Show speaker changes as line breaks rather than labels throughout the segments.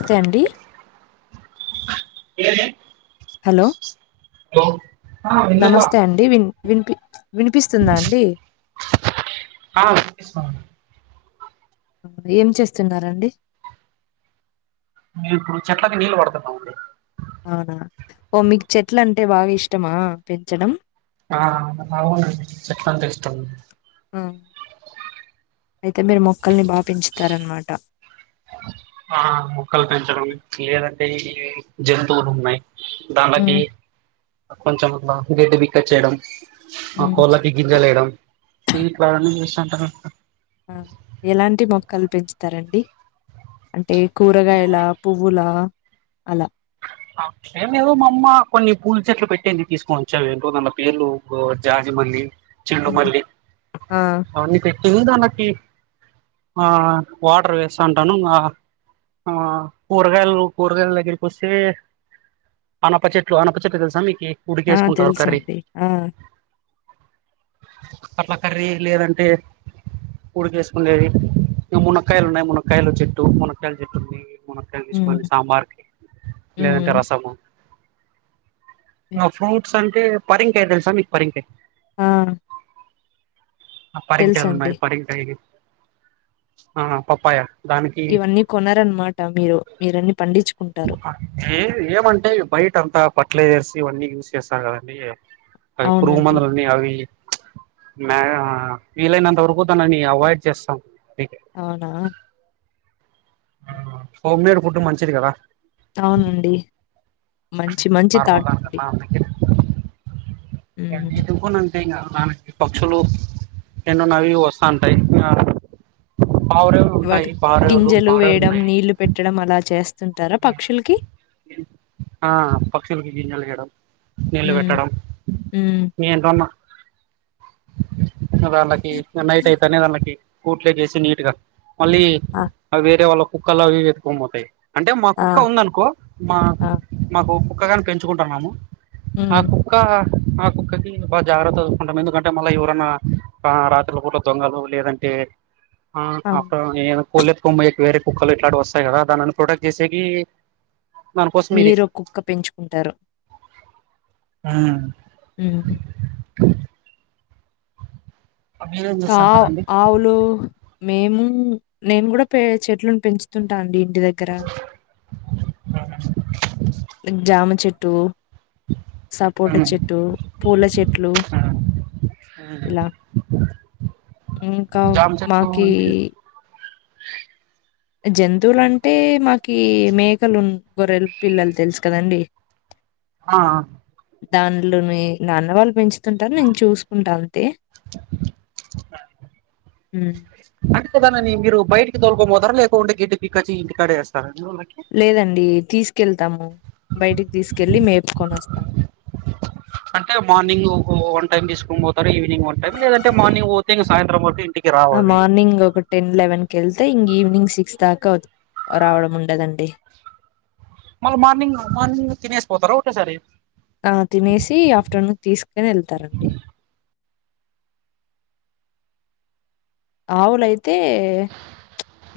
స్తే అండి
ఏది
హలో
ఆ ఎందుకు
నమస్తే అండి విన్ వినిపి వినిపిస్తుందా అండి
ఆ వినిపిస్తుంది
ఏం చేస్తున్నరండి
మే ఇప్పుడు చెట్లకి నీళ్ళు పడుతున్నామండి
అవునా ఓ మీకు చెట్లు అంటే బాగా ఇష్టమా పెంచడం
ఆ అవునండి చెట్లంటే ఇష్టం
అయితేదేమో
ఆ మొక్కలు పెంచడం లేదండి ఇ జంతువులు ఉన్నాయి దానలోకి
ఉమ్
కొంచెం లాసిగడ్డ బిక్క చేేయడం ఆ
ఉమ్
కోళ్ళకి గింజలుయడం వీట్ వా చేాంట
ఎలాంటి మొక్కలు పెంచుతారండి అే అంటే కూరగాయల పువ్వులా అలా
ే ఏదో మా అమ్మ కొన్ని పూలు చెట్లు పెట్టేందు తీసుకొని వచ్చాంటో నన్న పేర్లు జాజి మల్లి చెలు
ఉమ్
మల్లి
ఆ
అవన్నీ పెట్టింది దానకి ఆ వాటర్ వేస్తా అంటాను ఆ కూరగాయలు కూరగాయలు దగిర్కు వస్తే అనప చెట్లు అనప చెట్లు తెలుసా మీకు
ఆ
ఉడికేసుకుంటారు కర్రీ
తెలుసండి ఆ
అట్లా కర్రీ లేదంటే ఉడిక వేసుకుండేవి ఇక మునక్కకాయలు ఉన్నాయి మునక్కాయలు చెట్టు మునక్కయల చెట్టు ఉన్నా మునక్కాయలు
ఉమ్
తీసుకోని సాంబార్కి లేదంటే
ఉమ్
రసము ఫ్రూట్స్ అంటే పరింకాయ తెలుసా మీకు పరింకాయ
ఆ
ఆ పరికాయలు పరికాయలు
తెలుసండి
ఉన్నాయి పరికాయ పప్పాయ దానికి
ఇవన్నీ కొనారన్నమాట మీరు మీరన్నన్ని పండించు
ఏ ఏమంటే బయట అంతా పట్లైజర్స్ ఇవన్నీ యూస్ చేస్తాను కదంీ అవి పురుగు
అవునండి
మందులని అవి ఇవి మై వీలైనంత వరుకుతునని అవాయిడ్ చేస్తాం
అవునా
హోమ్మేడ్ ఫుడ్ మంచిది కదా
అవునండి మంచి మంచి
నార్మల్
థాట్ అండి హ్మ్.
[unintelligible] ఇంకా అ పక్షులు ఎన్నోన్నవి వస్తా ఉంటాయి ఆ
వటి గింజలు వేయడం
ఉన్నాయి
నీళ్లు పెట్టడం అలా చేస్తుంటారా పక్షులకి
ఆ పక్షులకి గిన్నెలు వేయడం నీళ్ళు
హ్మ్.
పెట్టడం
హ్మ్.
నేంట ఉన్నా దాళ్ళకి నైట్ అయితేనే దాళ్ళకి కూట్లే చేేసి నీట్ గా మళ్ళీ
ఆ!
వేరే వాళ్ళ కుక్కలు అవి వెతుకొని పోతాయి అంటే మా
ఆ!
కుక్క ఉందనుకో మా
ఆ!
మాకు కుక్క కాని పెంచుకుంటున్నాము ఆ
హ్మ్.
కుక్క ఆ కుక్కకి బాగా జాగ్రత్త చసుకుంటాం ఎందుకంటే మళ్ళీ ఎవరైన్నా రాత్రిల పూటల దొంగలు లేదంటే ఆ ఆఫ
అవును.
కోల్త్ ఎత్తుకొని పో వేరే కుక్కలు ఇట్లాంటి వస్తాయి కదా దానిని ప్రొడక్ట్ చేసేకి దానికోసం ఇది
మీరు కుక్క పెంచుకుంటారు
హ
ఉహూ
అ
ఆ
చేస్తాంటారండి
ఆవులు మేము నేను కూడా పే చెట్లను పెంచుతుంటా అండి ఇంటి దగ్గర జామ చెట్టు సపోట చెట్టు పూల చెట్లు ఇలా.
అవునా
ఇంకా మాకి
అంటే
జంతువులంటే మాకి మేకలు గొర్రెలు పిల్లలు తెలుసు కదండి
ఆ ఆ
దానిలోనే నాన్న వాళ్ళు పెంచుతుంటారు నేను చూసుకుంటా అంతే హ్మ్.
అట్కదానా [unintelligible] ని గిరు బయటికి తోకో మ గొర్రెలు ఎక్కువ ఉంటే గడ్డి పిక్కచ్చి ఇంటికాడ వేస్తారా అండి వాళ్ళకి
లేదండి తీసు కెళ్తాము బయటికి తీసుకెళ్ళి మేపుకొని వస్తాము
అంటే మార్నింగ్ వన్ టైమ్ తీసుకుని పోతారు ఈవినింగ్ వన్ టైమ్ లేదంటే మార్నింగ్ పోతే ఇంగ సాయంత్రం వరకు ఇంటి
ఆ మార్నింగ్ ఒక టెన్ లెవెన్ కి వెళ్తే ఇంగ ఈవినింగ్ సిక్స్ దాక రావడం ఉండదండి
మల్లి మార్నింగ్ మార్నింగ్ తినేసి పోతార ఓకే సారి
ఆ తినేసి ఆఫ్టర్నూన్ తీసుకని వెళ్తారండి ఆవులయితే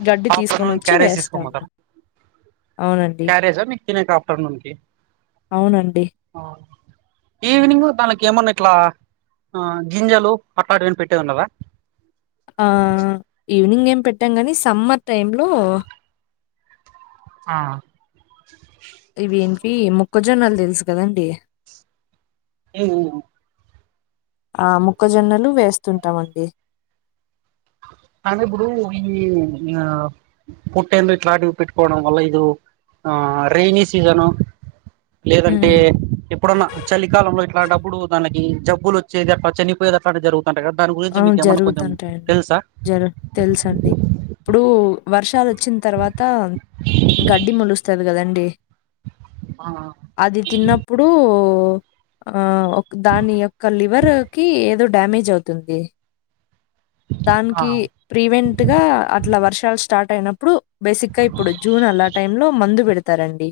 గడ్డి తీసుకొని వచ్చి వేస్తాము అవునండి.
కారే సార్ నక్ిన ఆఫ్టర్నూన్ క
అవునండి.
[unintelligible] ఈవ్నింగ్ త ఏమన్నా ఇట్లా ఆ గింజలు అట్లాంటివీ పెట్టేది ఉండదా
ఆ ఈవినింగ్ ఏం పెట్టాం కాని సమ్మర్ టైమ్ లో
ఆ
ఇ వేంటి మోక్కజొన్నలు తెలుసు కదండి
ఏ [inaudible]
ఆ మోక్కజొన్నలు వేస్తుంటా మండి
కానీ ఇప్పుడు ఈ ఇగ పొట్టెల్లు ఇట్లాంటివి పెట్టుకోవడం వల్ల ఇది ఆ రెైనీ సీజను లేదంటే
ఉమ్
ఎప్పుడన్న చలికాలంలో ఇట్లంటప్పుడు దానికి జబ్బులు వచ్చేది అట్లా చనిపోయేది అట్లా జరుగు దాని గురించి మీకు ఏమైన్నా కొంచెం తెలుసా
జర తెలుసు అండి ఇప్పుడు వర్షాలు వచ్చిన తర్వాత గడ్డి మోలుస్తది కదండి
ఆ
అది తిన్నప్పుడు ఆ దాని యొక్క లివర్ కి ఏదో డ్యామేజ్ అవుతుంది
ఆ
దానికి ప్రీవెంట్గా అట్లా వర్షాలు స్టార్ట్ అయినప్పుడు బేసిక్గా ఇప్పుడు జూన్ అల్లా టైమ్ లో మందు పెడతారండి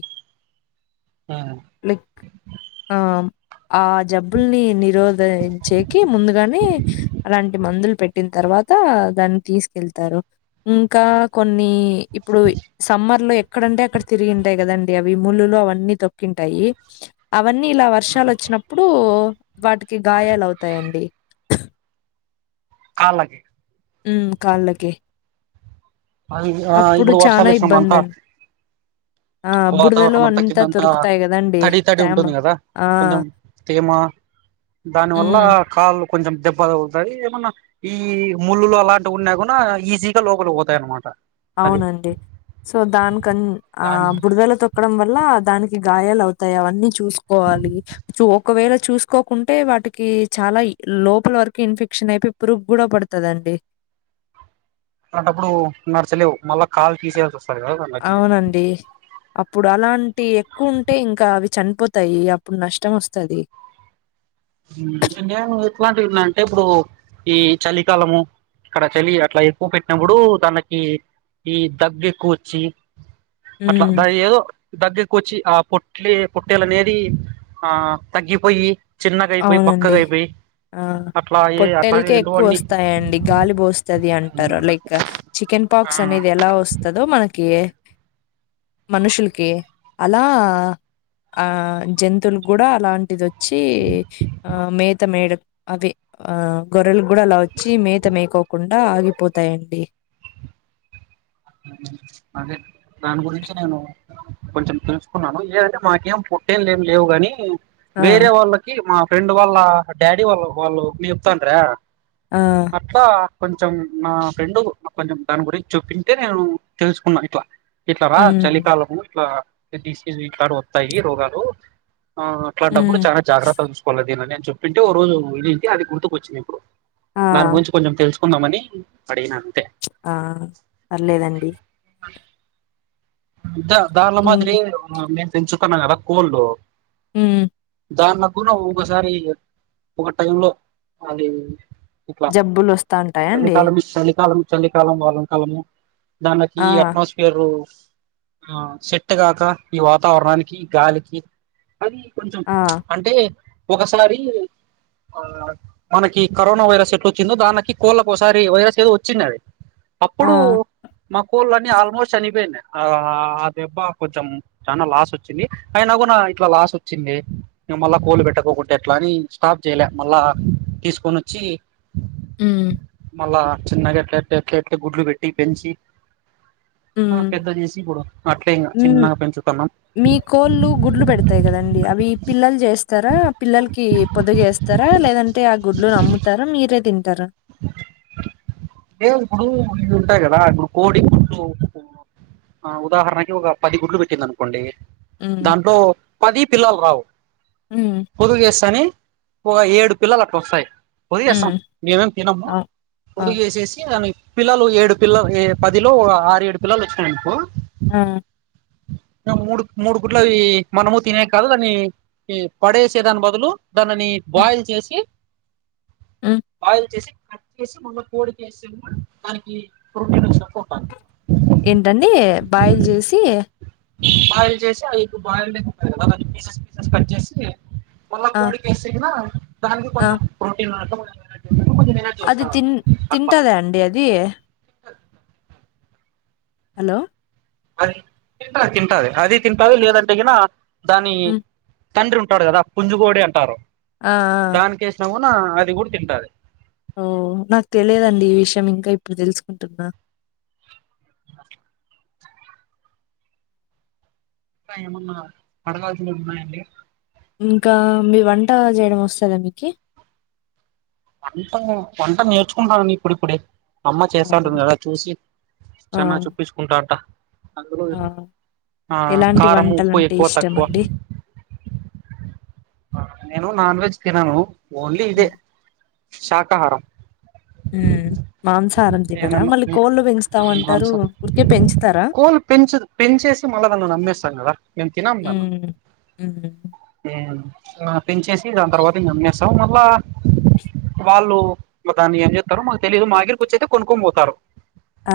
లైక్ ఆ ఆ జబ్బుల్ని నిరోధించేకి ముందుగానే అలాంటి మందులు పట్టిన తర్వాత దాన్ని తీసుకెళ్తారు ఇంకా కొన్ని ఇప్పుడు సమ్మ లో ఎక్కడంటే అక్కడ తిరిగింటాయి కదండి అవి ముళ్లులు అవన్నీ తొక్కింటాయి అవన్నీ ఇలా వర్షాలు వచ్చినప్పుడు వాటికి గాయాలు అవుతాయండి
గే
ఉం కాళ్ళకే
అవి ఆ
అప్పుడు
ఇప్పుడు
చాలా
వర్షాలు వచ్చినప్పుడు
ఇబ్బంది
అంతా
అండి ఆ బురదలో
వాతావరణం
అంతా
కిందంతా
తొరుకుతాయి కదండి తేమ ఆ!
తేమా దాని వల్ల
హ్మ్.
కాళ్ళు కొంచెం దెబ్బ తగుల్తాది ఏమన్నా ఈ ముళ్ళులు అలాంటివి ఉన్నా కూడా ఈజీగా లోపలి పో తయనమాట
అవునండి సో దానికన్ ఆ
దాని
బుడదల తొక్కడం దానికి గాయాలౌతాయి అవన్నీ చూసుకోవాలి సో ఒకవేళ చూస్ కోకుంటే వాటికి చాలా లోపల వరకు ఇన్ఫెక్షన్ అయిపొయ్ పురుగ్గూడా బడుతదండి
అంటాంటప్పుడు నడచలేవు మళ్ళా కాళ్లు తీసేయాల్సి వస్తాది గదా వాళ్ళకి
ఇప్పుడు అలాంటి ఎక్కువ ఉంటే ఇంకా అవి చనిపోతాయి అప్పుడు నష్టం వస్తాది
నేను ఎట్లాంటివిన్నా అంటే ఇప్పుడు ఈ చలికాలము ఇక్కడ చలి అట్ల ఎక్కువ పెట్టినప్పుడు తనకి ఈ దగ్గు ఎక్కువొచ్చి అట్ల
ఉమ్
ద ఏదో దగ్గిరకొచ్చి ఆ పొట్లే పొట్టేలనేది ఆ తగ్గిపొయ్యీ చిన్నగైపొయి
అవునండి
బక్కగైపొయ్
ఆ పొట్టేల్కే ఎక్కువ వస్తాయండి గాలి బోస్తది అంటారు లైక్ చికెన్
ఆ
ఇంపాక్స్ అనేది ఎలా వస్తదో మనకి మనుషుల్కి అలా ఆ జంతువులు గూడా అలాంటిదొచ్చి ఆ మేత మేయడం అవి ఆ గొర్రెల్ గుడా అలా వచ్చి మేత మెయ్కోకుండా అవి పోతాయండి
అదే దాని గురించి నేను కొంచెం తెలుసుకున్నాను ఏదంటే మాకేం పొట్టేలేం లేవు గాని
ఆ
వేరే వాళ్ళకి మా ఫ్రెండ్ వాళ్ళ డాడీ వాళ్ళ్ వాళ్ళు మేప్తాండ్రా
ఆ
అట్లా కొంచెం నా ఫ్రెండు కొంచెం దాని గురించి చూపి నేను తెలుసుకున్నా ఇట్లా ఇట్ల రా
ఉమ్
చలికాలము ఇట్లా డిసీస్ ఇట్లాటి వొత్తాయి రోగాలు ఆ అట్లాంటప్పుడు
ఉమ్
చానా జాగ్రత్తగా చూసుకోవాల్ దీనిని చెప్పింటే ఓ రోజు వెళింటే అది గుర్తుకొచ్చింది ఇప్పుడు
ఆ
దాని గురించి కొంచెం తెల్సు కుందామని అడిగినాను
ఆ పర్లేదండి
దానిల
ఉమ్
మాదిరి నేను పెంచుకున్న గదా కోళ్ళు
మ్మ్
దాన్లో కూడా ఒకసారి ఒక టైం లో అది ఇక
జబ్బులు
చలి
వస్తాంటాయండి
కాలం చలి కాలం చలికాలం వాలం కాలము దానకి
ఆ
అట్మాస్ఫియర్ ఆ సెట్టుగాక ఈ వాతావరణానికి గాలికి అది కొంచెం
ఆ
అంటే ఒకసారి ఆ మనకి కరోనా వైరస్ ఎట్లొచ్చిందో దానికి కోళ్ళ కోసారి వైరస్ ఏదో వచ్చిందది
ఆ
అప్పుడు మా కోళ్ళన్నీ ఆల్మోస్ట్ చనిపోయినా ఆ ఆ దెబ్బ కొంచెం చానా లాస్ వచ్చింది అయినా కూన ఇట్లా లాస్ వచ్చింది ఇగ మళ్ళా కోలు పెట్టకోకుంటే ఎట్ల అని స్టాప్ చైల మళ్ళా తీస్కోనొచ్చి
మ్మ్
మళ్ళా చిన్నగా గెట్లెట్లే గుడ్లు పెట్టి పెంచి
ఉమ్
పెద్ద జేసి ఇబుడు అట్లే ఇంగ
ఉమ్
చిన్నగా పెంచుతన్
మీ కోళ్ళు గుడ్లు బెడతాయి గదండి అవి పిల్లల్ చేస్తారా పిల్లల్కి పొదుగేస్ స్తరా లేదంటే ఆ గుడ్లు అమ్ముతారా మీరే తింటరా
లేదిప్పుడు ఇవి ఉంటాయి కదా ఇప్పుడు కోడి గుడ్లు ఆ ఉదాహరణకి ఒక పది గుడ్లు పెట్టింది అనుకోండి
ఉమ్
దాంట్లో పది పిల్లలు రావు
ఉమ్
పొదులు చేస్తానే ఒ ఏడు పిల్లలు అట్లా వస్తాయ్
ఉమ్
పొదిగెస్తాం మేమేం తినము
ఆ! ఆ!
పొదిగి యేసేసి దాని పిల్లలు ఏడు పిల్లలు ఏ పదిలో ఒక ఆరు ఏడు పిల్లలు వచ్చినాయి అనుకో
ఆ!
మూడు మూడు గుట్లువి మనము తినే కాదు దాన్ని పడేసే దాని బదులు దానని
హ్మ్.
బాయిల్ చేసి
హ్మ్.
బాయిల్ చేసి కట్ చేసి మళ్ళా కోడికేస్తేగున దానికి ప్రోటీన్ వస్తాది.
ఏంటండి బాయిల్ చేసి
బాయిల్ చేసి ఆ ఎగ్ బాయిల్ ఉంటాది కదా దాన్ని పీసెస్ పీసెస్ కట్ చేసి మళ్ళ
ఆ!
కోడిస్తే గినా దానికి
ఆ!
కొంచెం ప్రోటీన్ కొంచెం ఉన్నట్టు, కొంచెం ఎనర్జీ
అది
వస్తుంది
తిన్
అట్లా
తింటదా అండి అది హలో
అది తంటది తింటది అది తింటది లేదంటే గినా దాని
హ్మ్.
తండ్రి ఉంటాడు కదా పుంజుకోడి అంటారు
ఆ! ఆ!
దానికి యేసినాగునా అది కూడా తింటది.
ఓ నాకు తెలియదండి ఈ విషయం ఇంకా ఇప్పుడు తెలుసుకుంటున్నా.
[unintelligible] ఇంకా ఏమన్నా అడగలసినవి ఉన్నాయా అండి
ఇంకా మీ వంట చేయడం వస్తదా మీకి
వంట వంటను నేర్చుకుంటాన్నానండి ఇప్పుడిప్పుడే. అమ్మ
ఆ!
చేస్తాంటుంది కదా చూసి
ఆ!
చానా చొప్పించుకుంటంటా.
ఆ ఎలాంటి
కారం ఉప్పు
వంటలంటే
ఎక్కువ తక్కువ
ఇష్టమండి [inaudible]
నేను నాన్ వెజ్ తినను ఓన్లీ ఇదే
హ్మ్.
శాకాహారం
[inaudible] మాంసాహారం తినరా మళ్ళీ
ఏనన్నా
కోళ్ళు పెంచుతామంటారు
మాంసం
ఉరికే పెంచుతారా.
కోళ్ళు పెంచు పెంచేసి మళ్ళా దాండ్లాని అమ్మేస్తాము కదా మేము తినము దాండ్లని.
హ్మ్. హ్మ్.
ఆ పెంచేసి దాని తర్వాత ఇంగా అమ్మేస్తాం మళ్ళా వాళ్ళు మా దాన్ని ఏం చెస్తారో మాకు తెలిదు మా దగ్గరికి వచ్చి అయితే కొనుక్కొని పోతారు.
ఆ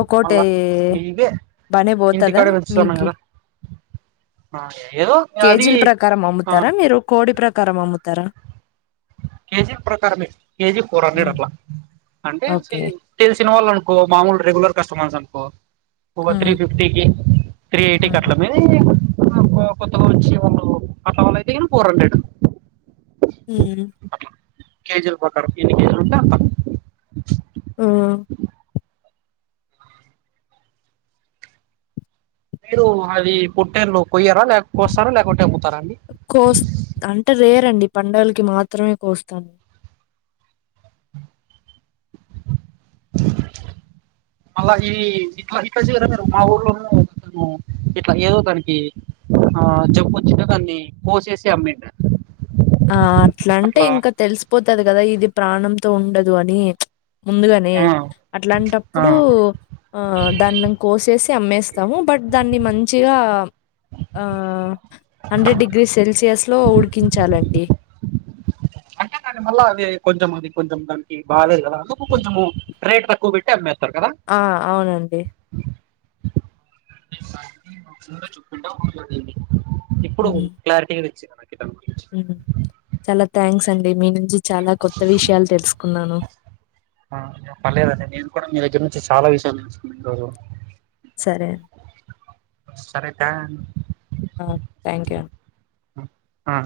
ఒక్కక్కటి
మళ్ళా ఇవే
బనే పోతదా
ఇంటికాడ పెంచుతున్నాం
మీకి
కదా ఆ ఏద్
కేజీల ప్రకారం అమ్ముతారా మీరు కోడి ప్రకారం అమ్ముతారా.
కేజీ ప్రకారమే కేజీ ఫోర్ హండ్రెడ్
హ్మ్.
అట్లా అంటే
ఓకే.
సి తెలిసిన వాళ్ళు అనుకో మామూలు రెగులర్ కస్టమర్స్ అనుకో ఒక
హ్మ్.
త్రీ ఫిఫ్టీకి త్రీ ఎయిటీకి అట్లా
హ్మ్.
అ కొ కొత్తగా వచ్చే వాళ్లు అట్లా వాళ్లు అయితేగినా ఫోర్ హండ్రెడు.
ఉ
అట్లా కేజిలా ప్రకారం ఎన్ని కేజిలు ఉంటే అంత [inaudible]
హ్మ్.
మీరు అది పుట్టేళ్లు కొయ్యారా లేక కోస్తారా ల్యాకుంటే అమ్ము
కోస్త్ అంటే రేర్ అండి పండుగలకి మాత్రమే కోస్తాను. [inaudible]
మళ్ళా ఈ ఇట్లా ఇట్లా చియరా [unintelligible] మా ఊర్లోనూ అను ఇట్లా ఏదో దానికి ఆ జబ్బు వచ్చింటే దాన్ని కోసేసి అమ్మిండ్య
ఆ అట్లాంటే ఇంకా తెలిసిపోతది కదా ఇది ప్రాణంతో ఉండదు అని చ్ ముందుగానే
ఆ ఆ
అట్లాంటప్పుడు ఆ దాన్ని కోసేసి అమ్మేస్తాము బట్ దాన్ని మంచిగా ఆ హండ్రెడ్ డిగ్రీస్ సెల్సియస్ లో ఉడికించాలండి డి
కాని మళ్ళీ అది కొంచెం అది కొంచెం దానికి బాగాలేదు కదా అందుకు కొంచెము రేట్ తక్కువ పెట్టి అమ్మారు
ఆ అవునండి
ఇప్పుడు
హ్మ్.
క్లారిటీగా తెచ్చింది నాకు దాని గురించి
చాలా థ్యాంక్స్ అండి మీను చి చాలా కొత్త విషయాలు తెలుసుకున్నాను
ఆ, పర్లేదండి నేను కూడా మీ దగ్గర నుంచి చాలా విషయాలు తెలుసుకున్న ఈ రోజు
సరే అండి
సరే థ్యాంక్
ఆ థ్యాంక్ యూ అండి
ఆ